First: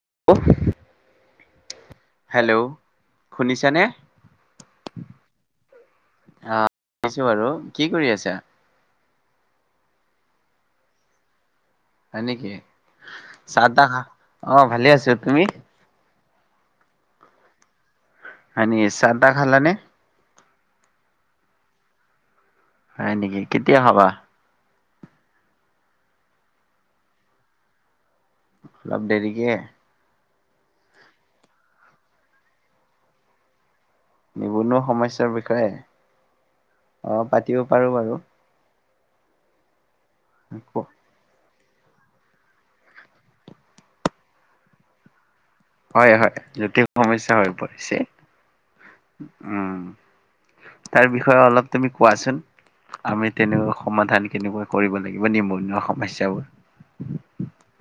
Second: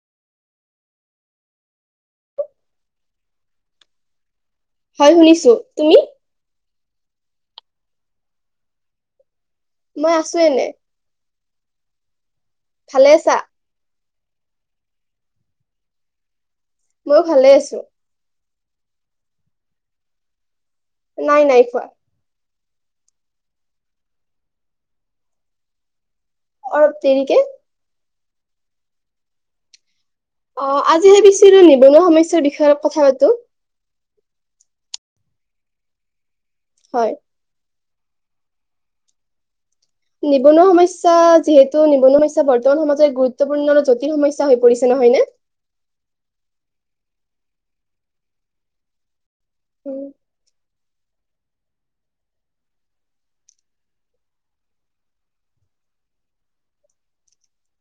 [unintelligible] Hello অ, শুনিছানে? হয়, শুনিছো তুমি? আহ, শুনিছোঁ বাৰু কি কৰি আছা? মই আছো এনে। হয় নেকি? য়ে ভালে আছা চাহ - তাহ, আহ, ভালে আছো তুমি? ময়ো ভালে আছো। হয় নি চাহ - টাহ খালানে? নাই -নাই খোৱা। হয় নেকি কেতিয়া হবা? অ দেৰীকে! অলপ দেৰিকে? অ আজি ভাবিছিলোঁ নিবনুৱা সমস্যাৰ বিষয়ে কথা পাতো। নিবনুৱা সমস্যাৰ বিষয়ে? হয় অ পাতিব পাৰু বাৰু। নিবনুৱা সমস্যা যিহেতু নিবনুৱ সমস্যা বৰ্তমান সমাজৰ গুৰুত্বপূৰ্ণ জটিল সমস্যা হৈ পৰিছে নহয় নে? হয় হয় জতিল সমস্যা হৈ পৰিছে। উম। তাৰ বিষয়ে অলপ তুমি কোৱাচোন? আমি তেনেকুৱা সমাধান কেনেকুৱা কৰিব লাগিব নিবনুৱা সমস্যাবোৰ।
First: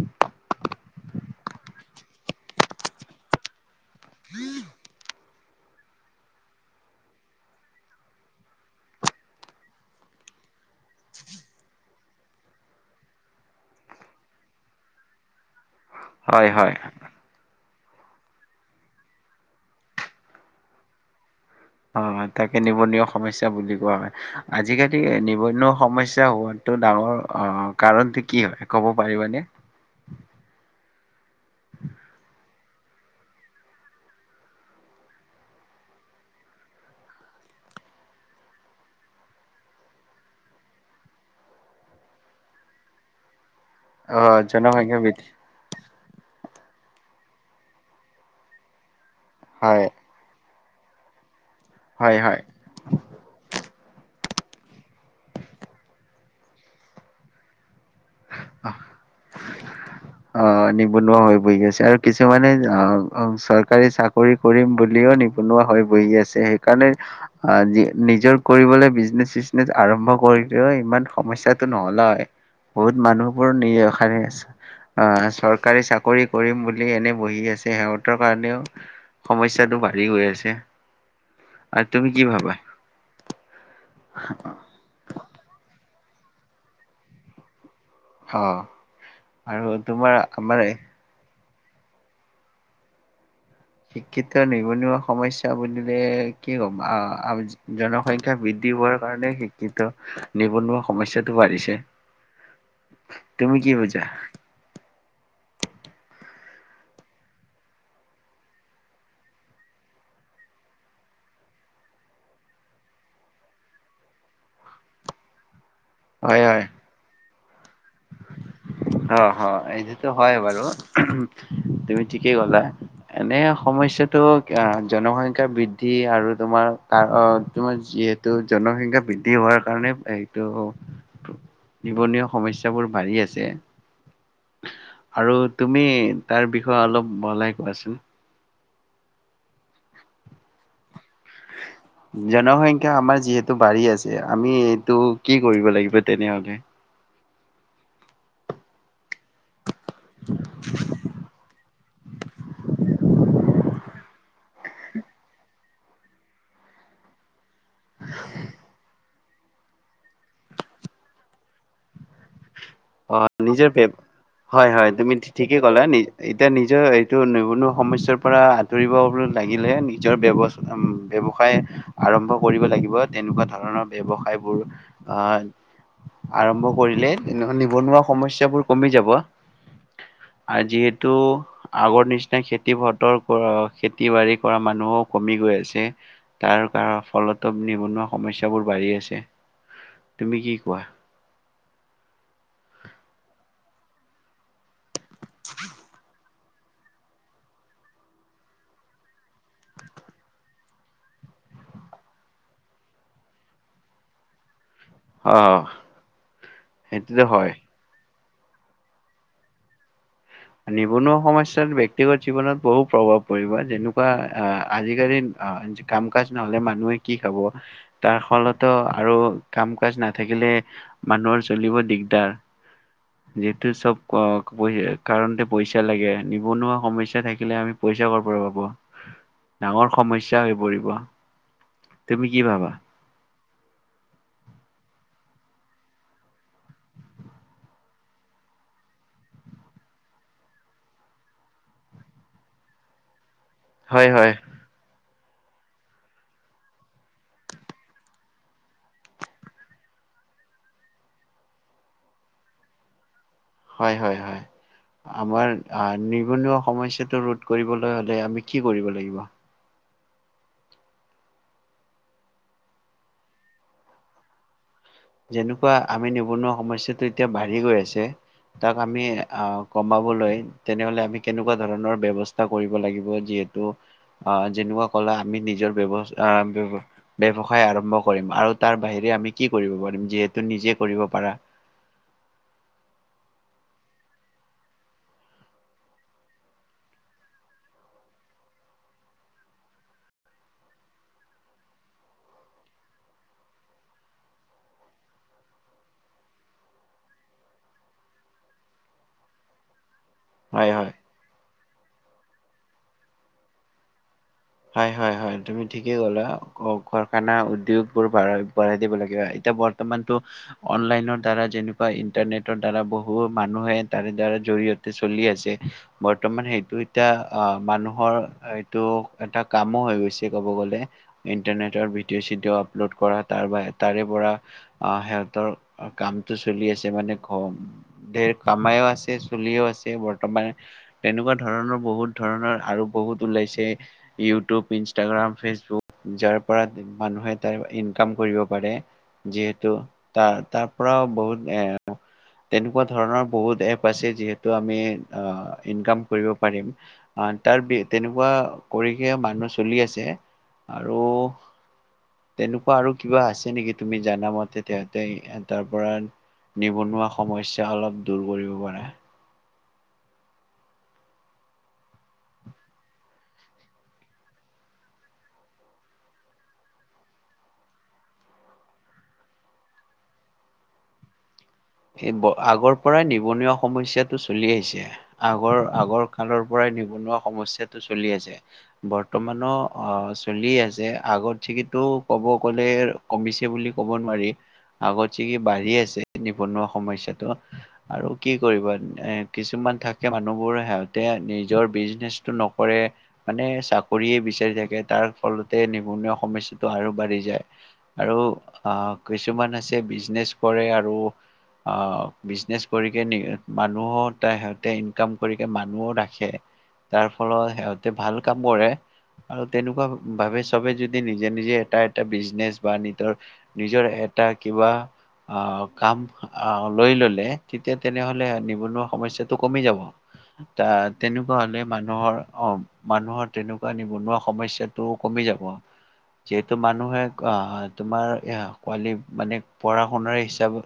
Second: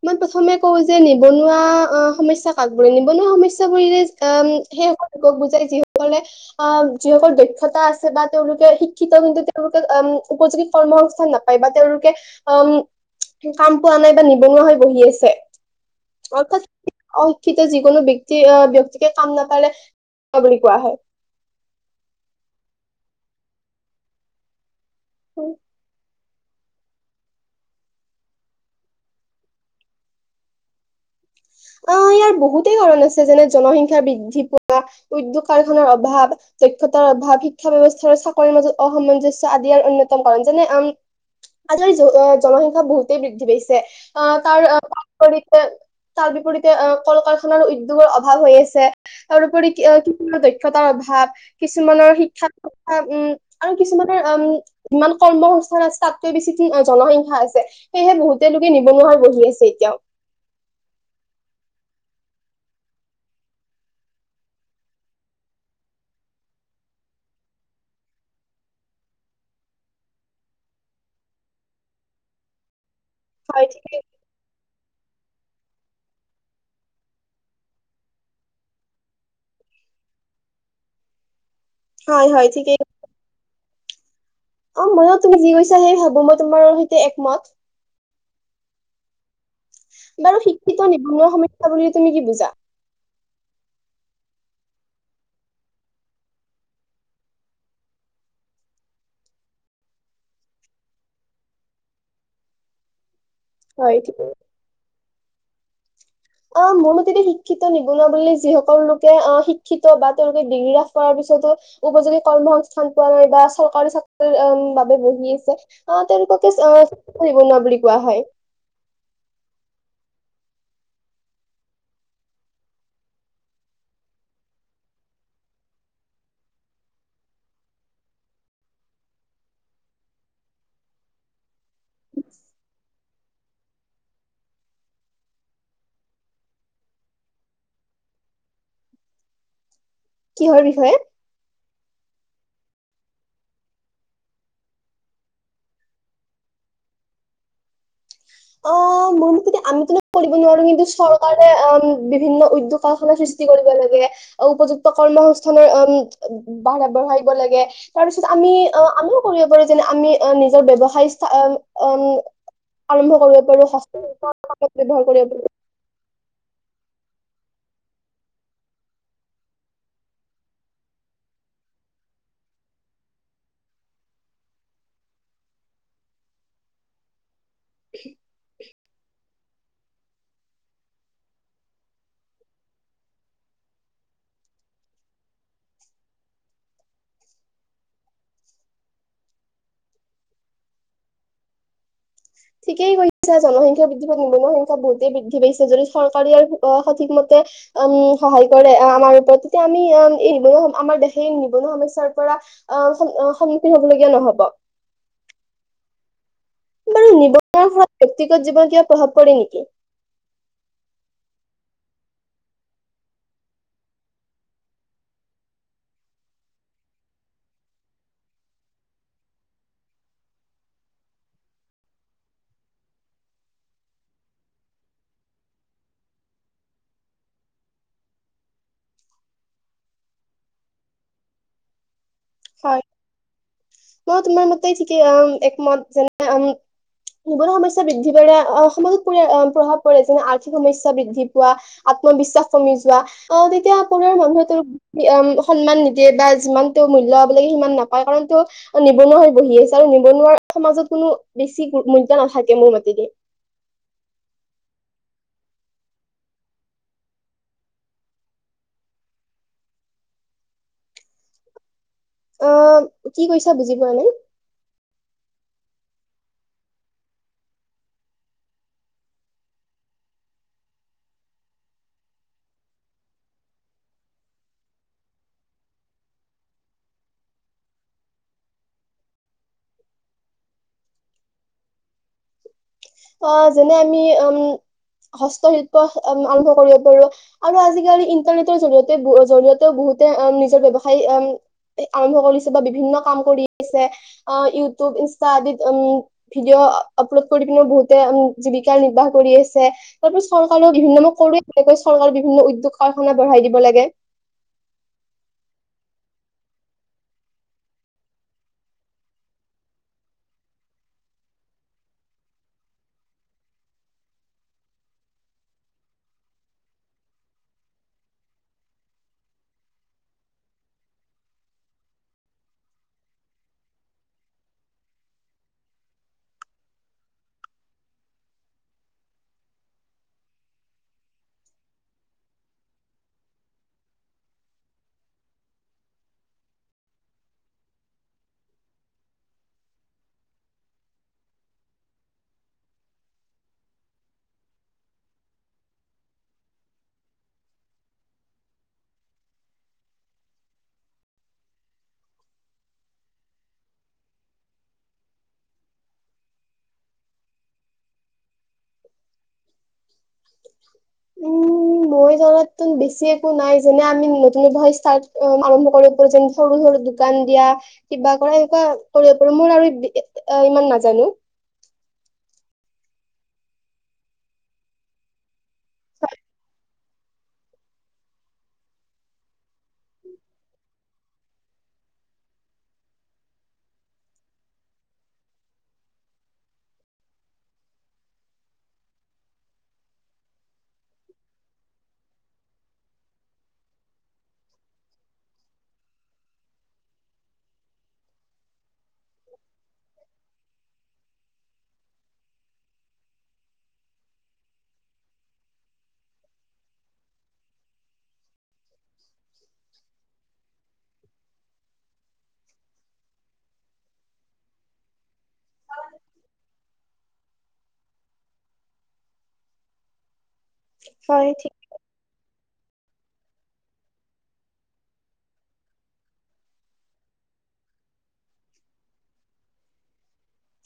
মই প্ৰথমে কওঁ যে নিবনুৱা অ সমস্যা কাকবোৰে নিবনুৱা সমস্যা [unintelligible] সেই বুজাই যিসকলে আহ যিসকল দক্ষতা আছে বা তেওঁলোকে শিক্ষিত কিন্তু তেওঁলোকে উপযোগী কৰ্মসস্থান নাপায় বা তেওঁলোকে অম কাম পোৱা নাই বা নিৱনোৱা হৈ বহি আছে। অ হয় ক হয়। অ [unintelligible] যিকোনো ব্যক্তি ব্যক্তিকে কাম নাপালে নিৱনোৱা বুলি কোৱা হয়। অ তাকে নিবনুৱা সমস্যা বুলি কোৱা হয়। আজিকালি এই নিবনুৱা সমস্যা হোৱাটো ডাঙৰ আহ কাৰণটো কি হয় ক'ব পাৰিবানে? আহ ইয়াৰ বহুতেই কাৰন আছে। যেনে জনসংখ্যা বৃদ্ধি পোৱা, উদ্যোগ কাৰখানাৰ অভাৱ, দক্ষ্যতাৰ অভাৱ, শিক্ষা ব্যৱস্থা চাকৰিৰ মাজত অসামঞ্জস্য় আদি ইয়াৰ অন্যতম কাৰণ। যেনে, আ আজি কালি জনসংখ্যা বহুতেই বৃদ্ধি পাইছে। অ' তাৰ জনসংখ্যা বৃদ্ধি কলপৰিতে তাৰ বিপৰীতে অ কল কাৰখানাৰ উদ্যোগৰ অভাৱ হৈ আছে। আৰু ওপৰিও কি হয় কি শিক্ষতাৰ অভাৱ, কিছুমানৰ হয় হয়। শিক্ষা কথা উম, আৰু কিছুমানৰ উম যিমান কৰ্মসস্থান আছে তাতে বেছি জনসংখ্যা আছে। সেয়েহে বহুতে লোকে নিবনুৱাৰ বহি আছে এতিয়াও। অ' নিবনুৱা হৈ বহি আছে। আৰু কিছুমানে আহ চৰকাৰী চাকৰি কৰিম বুলিও নিবনুৱা হৈ বহি আছে। সেইকাৰণে আহ নিজৰ কৰিবলৈ বিজনেচ চিজনেচ আৰম্ভ কৰিলেও ইমান সমস্যাটো নহ'লে হয়। বহুত মানুহবোৰ হয় ঠিকেই নিৰশাৰ আছে [unintelligible] অ চৰকাৰী চাকৰি কৰিম বুলি এনে বহি আছে সিহঁতৰ কাৰণেও সমস্যয়াটো বাঢ়ি গৈ আছে। আৰু তুমি হয় কি হয় ভাবা? ঠিকেই অ ময়ো তুমি যি কৈছাহে ভাবো। ম মই তোমাৰৰ সৈতে একমত। অ আৰু তোমাৰ বাৰু আমাৰ শিক্ষিত নিবনুৱা সমস্যা বুলিলে তুমি কি বুজা শিক্ষিত নিবনুৱা সমস্যা বুলিলে কি ক'ম আহ জনসংখ্যা বৃদ্ধি হোৱাৰ কাৰণে শিক্ষিত নিবনুৱা সমস্যটো বাঢ়িছে তুমি কি হয় বুজা ঠিক অ মোৰ মতে শিক্ষিত নিবনুৱা বুলিলে যিসকল লোকে অ শিক্ষিত বা তেওঁলোকে ডিগ্ৰী লাভ কৰাৰ পিছতো উপযোগী কৰ্মসংস্থান পোৱা নাই বা চৰকাৰী চাকৰি বাবে বহি আছে অ তেনেকোৱা হয়, কেচ হয়, অ নিবনুৱা বুলি কোৱা হয় অ হয় এইটোতো হয় বাৰু তুমি ঠিকেই কলা এনে সমস্যাটো জনসংখ্যা বৃদ্ধি আৰু তোমাৰ তোমাৰ যিহেতু জনসংখ্যা বৃদ্ধি হোৱাৰ কাৰণে এইটো নিৱনুৱা সমস্যাবোৰ বাঢ়ি আছে আৰু তুমি তাৰ বিষয়ে অলপ বহলাই কোৱাচোন কিহৰ বিষয়ে জনসংখ্যা আমাৰ যিহেতু বাঢ়ি আছে আমি টো এইটো কি কৰিব লাগিব তেনেহ'লে অ আমি আমিতোনো কৰিব নোৱাৰো কিন্তু চৰকাৰে অ বিভিন্ন উদ্যোগ কাৰখানা সৃষ্টি কৰিব লাগে উপযুক্ত কৰ্মসংস্থানৰ উম বঢ় বাহাল লাগে তাৰ পিছত আমি অ' আমিও কৰিব পাৰে যেনে আমি নিজৰ ব্যৱসায় স্থা অ অম আ অ' নিজকে হয় হয় তুমি কৰিব পাৰো ঠিকেই ক'ল নিজে এতিয়া নিজৰ এইটো নিবনুৱা সমস্যাৰ পৰা আঁতৰিব লাগিলে নিজৰ ব্য ব্যৱসায় আৰম্ভ কৰিব লাগিব। তেনেকোৱা ধৰণৰ ব্যৱসায়বোৰ আহ আৰম্ভ কৰিলে নিবনুৱা সমস্যাবোৰ কমি যাব। আ যিহেতু আগৰ নিচিনা খেতি পথৰ কৰা খেতি বাাৰি কৰা মানুহো কমি গৈ আছে তাৰ কাৰ ফলতো নিবনুৱা সমস্যাবোৰ বাঢ়ি আছে তুমি কি কোৱা? ঠিকেই কৈছা [unintelligible] বহুতেই বৃদ্ধি পাইছে, যদি চৰকাৰে ইয়াৰ অ' সঠিক মতে উম সহায় কৰে আমাৰ ওপৰত তেতিয়া আমি এই নিবনুৱা আমাৰ দেশে নিবনুৱা সমস্যাৰ পৰা আহ সন্মুখীন হব লগীয়া নহব। অ' তুমি বাৰু নিবনুৱা হয় ব্যক্তিগত জীৱন কিবা প্ৰভাৱ পৰে নেকি? নিবনুৱা সমস্যা ব্যক্তিগত জীৱনত বহু প্ৰভাৱ পৰিব। যেনেকোৱা আহ আজিকালি কাম কাজ নহলে মানুহে কি খাব তাৰ ফলতো আৰু কাম কাজ নাথাকিলে মানুহৰ চলিব দিগদাৰ। যিহেতু চব অ ক কাৰণতে পইচা লাগে, নিবনুৱা সমস্যা থাকিলে আমি পইচা ক'ৰ পৰা পাব ডাঙৰ সমস্যা হৈ পৰিব। তুমি কি ভাবা? হয় মই তোমাৰ মতেই ঠিকেই একমত, যেনে উ নিবনুৱা সমস্যা বৃদ্ধি পালে সমাজত পৰি প্ৰভাৱ পৰে, যেনে আৰ্থিক সমস্যা বৃদ্ধি পোৱা, আত্মবিশ্বাস কমি যোৱা অ' তেতিয়া হয় আপোনাৰ হয় মানুহটোৰ সন্মান নিদিয়ে বা যিমানটো মূল্য পাব লাগে সিমান নাপায়, কাৰণ তেওঁ নিবনুৱা হৈ বহি আছে আৰু নিবনুৱাৰ সমাজত কোনো বেছি মূল্য নাথাকে মোৰ মতেদি। হয় হয় হয় হয়, আমাৰ নিবনুৱা সমস্যাতো ৰোধ কৰিবলৈ হ'লে আমি কি কৰিব লাগিব? অ' কি কৈছা বুজি পোৱা নাই। যেনেকোৱা আমি নিবনুৱা সমস্যাটো এতিয়া বাঢ়ি গৈ আছে। তাক আমি আহ কমাবলৈ তেনেহলে আমি কেনেকোৱা ধৰণৰ ব্যৱস্থা কৰিব লাগিব, যিহেতু আহ যেনেকোৱা কলা আমি নিজৰ ব্যৱ আহ ব্যৱসায় আৰম্ভ কৰিম আৰু তাৰ বাহিৰে আমি কি কৰিব পাৰো, যিহেতু নিজে কৰিব পাৰা অ' যেনে আমি উম হস্তশিল্প আৰম্ভ কৰিব পাৰো আৰু আজিকালি ইন্টাৰনেটৰ জৰিয়তে জৰিয়তেও বহুতে নিজৰ ব্যৱসায় আৰম্ভ কৰিছে বা বিভিন্ন কাম কৰি আছে ইউটিউব, ইনষ্টা আদিত উম ভিডিঅ' আপলোড কৰি পিনে বহুত তে জীৱিকা নিৰ্বাহ কৰি আছে, তথাপি হয় চৰকাৰেও হয়। বিভিন্ন ধৰণৰ কৰে তেনেকৈ চৰকাৰে বিভিন্ন উদ্যোগ কাৰখানা বঢ়াই দিব লাগে। হয় হয় হয় তুমি ঠিকেই ক'লা, কল, কাৰখানা উদ্যোগ বোৰ বঢ়াই দিব লাগিব, এতিয়া বৰ্তমানটো অনলাইনৰ দ্বাৰা যেনেকুৱা ইন্টাৰনেটৰ দ্বাৰা বহু মানুহে তাৰে দ্বাৰা জৰিয়তে চলি আছে, বৰ্তমান সেইটো এতিয়া মানুহৰ এইটো এটা কামো হৈ গৈছে ক'ব গ'লে, ইণ্টাৰনেটৰ ভিডিঅ' চিডিঅ' আপলোড কৰা তাৰ বা তাৰে পৰা আহ সিহঁতৰ কামটো চলি আছে মানে ঘ ধেৰ কামাইও আছে চলিও আছে, বৰ্তমান তেনেকুৱা ধৰণৰ বহুত ধৰণৰ আৰু বহুত ওলাইছে ইউটিউব, ইনষ্টাগ্ৰাম, ফেচবুক যাৰ পৰা মানুহে তাৰ ইনকাম কৰিব পাৰে, যিহেতু তাৰ তাৰ পৰাও বহুত তেনেকুৱা ধৰণৰ বহুত এপ আছে যিহেতু আমি ইনকাম কৰিব পাৰিম, তাৰ তেনেকুৱা কৰিহে মানুহ চলি আছে, আৰু তেনেকুৱা আৰু কিবা আছে নেকি? তুমি জানামতে তেহঁতে তাৰ পৰা নিবনুৱা সমস্যা অলপ দূৰ কৰিব পৰা। উম মই জনাতটো বেছি একো নাই, যেনে আমি নতুন ষ্ট্ৰাট আৰম্ভ কৰিব পাৰো যে সৰু সৰু দোকান দিয়া কিবা কৰা এনেকুৱা কৰিব পাৰো মোৰ আৰু ইমান নাজানো। আগৰ পৰাই নিবনুৱা সমস্যটো চলি আহিছে, আগৰ আগৰ কালৰ পৰাই নিবনুৱা সমস্যাটো চলি আছে, বৰ্তমানো আহ চলি আছে, আগতচে ক'ব গ'লে কমিছে বুলি কব নোৱাৰি আগতচে বাঢ়ি আছে। নিবনুৱা সমস্যটো আৰু কি কৰিবা এ কিছুমান থাকে মানুহবোৰ সিহঁতে নিজৰ বিজনেচটো নকৰে। মানে চাকৰিয়ে বিচাৰি থাকে তাৰ ফলতে নিবনুৱা সমস্যটো আৰু বাঢ়ি যায়। আৰু আহ কিছুমান আছে বিজনেচ কৰে, আৰু আহ বিজনেছ কৰি কিনে মানুহো ত সিহঁতে ইনকাম কৰি মানুহও ৰাখে, তাৰ ফলত সিহঁতে ভাল কাম কৰে আৰু তেনেকুৱা ভাৱে চবে যদি নিজে নিজে এটা এটা বিজনেচ বা নিজৰ নিজৰ এটা কিবা আহ কাম আহ লৈ ললে তেতিয়া তেনেহলে নিবনুৱা সমস্যাটো কমি যাব। ত হয় ঠিক তেনেকুৱা হলে মানুহৰ অ মানুহৰ তেনেকুৱা নিবনুৱা সমস্যাটোও কমি যাব। যিহেতু মানুহে আহ তোমাৰ কোৱালি মানে পঢ়া শুনাৰ হিচাপে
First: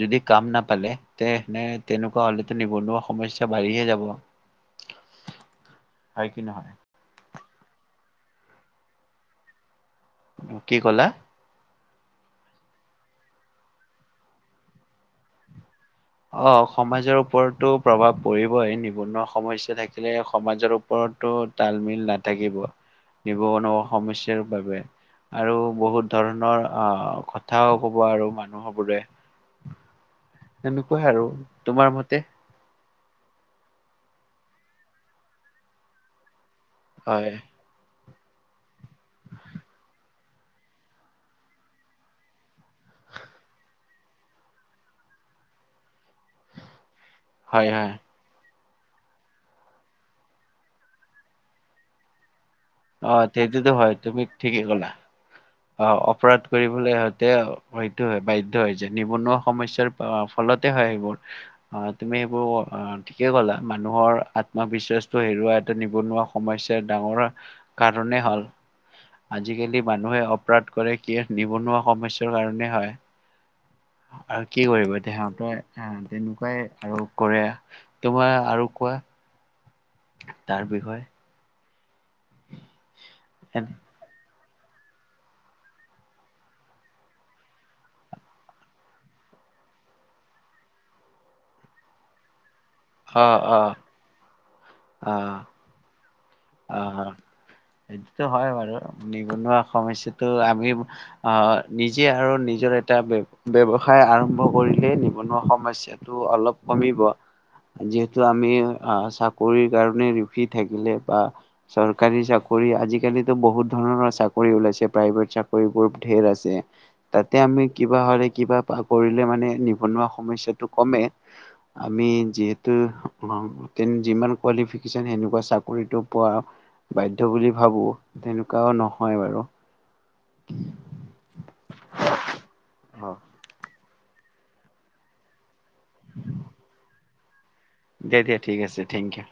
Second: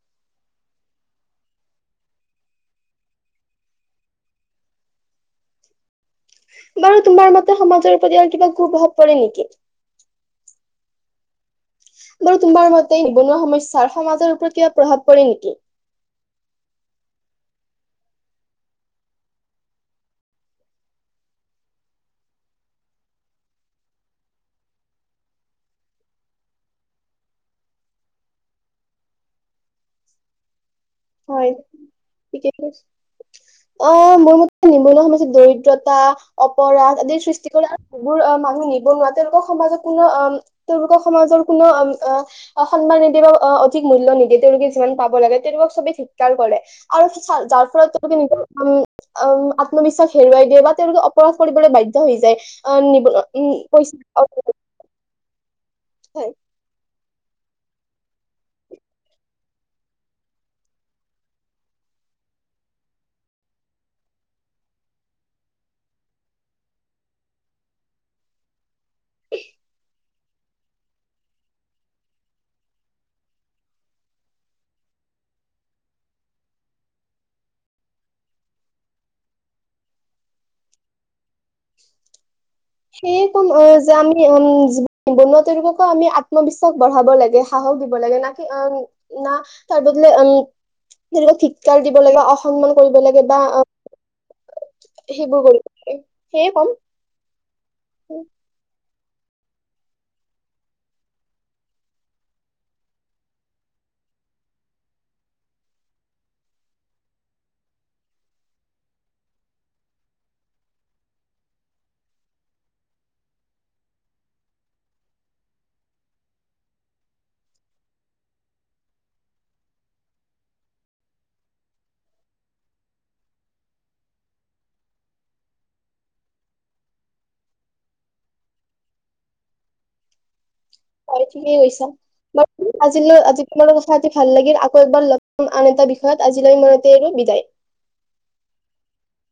যদি কাম নাপালে তে নে তেনেকুৱা হলে নিবনুৱা সমস্যা বাঢ়িহে যাব। হয় কি নহয় বাৰু তোমাৰ মতে সমাজৰ প্ৰতি কিবা কু প্ৰভাৱ পৰে নেকি? কি ক'লা? বাৰু তোমাৰ মতে নিবনুৱা সমস্যাৰ সমাজৰ ওপৰত কিবা প্ৰভাৱ পৰে নেকি? আহ সমাজৰ ওপৰতো প্ৰভাৱ পৰিবই, নিবনুৱা সমস্যা থাকিলে সমাজৰ ওপৰতো তালমিল নাথাকিব। নিবনুৱা সমস্যাৰ বাবে, আৰু বহুত ধৰণৰ আহ কথাও ক'ব আৰু মানুহবোৰে। এনেকুৱাই আৰু। হয় তোমাৰ মতে? ঠিকে কৈছে। অ মোৰ মতে নিবনুৱা সমস্যাই দৰিদ্ৰতা অপৰাধ আদিৰ হয় সৃষ্টি কৰে। বোৰ মানুহ নিবনোৱাৰা তেওঁলোকৰ সমাজক কোনো অ তেওঁলোকৰ সমাজৰ কোনোম সন্মান নিদিয়ে বা অ অধিক মূলয় নিদিয়ে, তেওঁলোকে যিমান পাব লাগে, তেওঁওলোকক চবে ধিকাৰ কৰে। আৰু যাৰ হয় হয় ফলত কি [unintelligible] ম উম আত্মবিশ্বাস হেৰুৱাই দিয়ে, বা তেওঁলোকে অপৰাধ কৰিবলৈ বাধ্য হৈ যায়। অ নিবনোৱা পইচা অ অপৰাধ কৰিবলৈ সতে হয়তো হয় বাধ্যয় হৈ যায়। নিবনুৱা সমস্যাৰ ফলতে হয় সেইবোৰ। আহ তুমি সেইবোৰ আহ ঠিকেই কলা, মানুহৰ আত্মবিশ্বাসটো হেৰুৱা এটা নিবনুৱা সমস্যাৰ ডাঙৰ কাৰনেই হ'ল। আজি কালি মানুহে- অপৰাধ কৰে কি নিবনুৱা সমস্যয়াৰ কাৰণে হয়। আৰু কি কৰিবা এতিয়া সিহতেই আহ তেনেকুৱাই আৰু কৰে, তোমাৰ আৰু কোৱা। তাৰ বিষয়ে। উ [inaudible] সেই কন এনে। যাম হি অ। উম নিবনুৱা তেওঁলোকক আমি আত্মবিশ্বাস বঢ়াব লাগে সাহস দিব লাগে ন কি, অ না তাৰ বদলে উম তেওঁলোকক ধিক্কাৰ দিব লাগে সম্মান কৰিব লাগে বা অ অ সেই [unintelligible] অ এইটোতো হয় বাৰু নিবনুৱা সমস্যয়াটো আমি আহ নিজে আৰু নিজৰ এটা ব ব্যৱসায় আৰম্ভ কৰিলে নিবনুৱা সমস্যাটো অলপ কমিব যিহেতু আমি আহ চাকৰিৰ কাৰণে ৰিফি থাকিলে বা চৰকাৰী চাকৰি আজিকালি ত বহুত ধৰণৰ চাকৰি ওলাইছে প্ৰাইভেট চাকৰিবোৰ ধেৰ আছে তাতে আমি কিবা হলে কিবা কৰিলে মানে নিবনুৱা সমস্যয়াটো কমে, আমি যিহেতু যিমান কুৱালিফিকেচন চাকৰিটো পোৱা বাধ্য বুলি ভাবো তেনেকুৱাও নহয় বাৰু। হয় ঠিকেই কৈছা ব অ'। আজিলৈ আজি তোমা পাতি ভাল লাগিল আকৌ এবাৰ আন এটা বিষয়ত আজিলৈ ইমানতে বিদায়। দে দিয়া ঠিক আছে থেংক ইউ।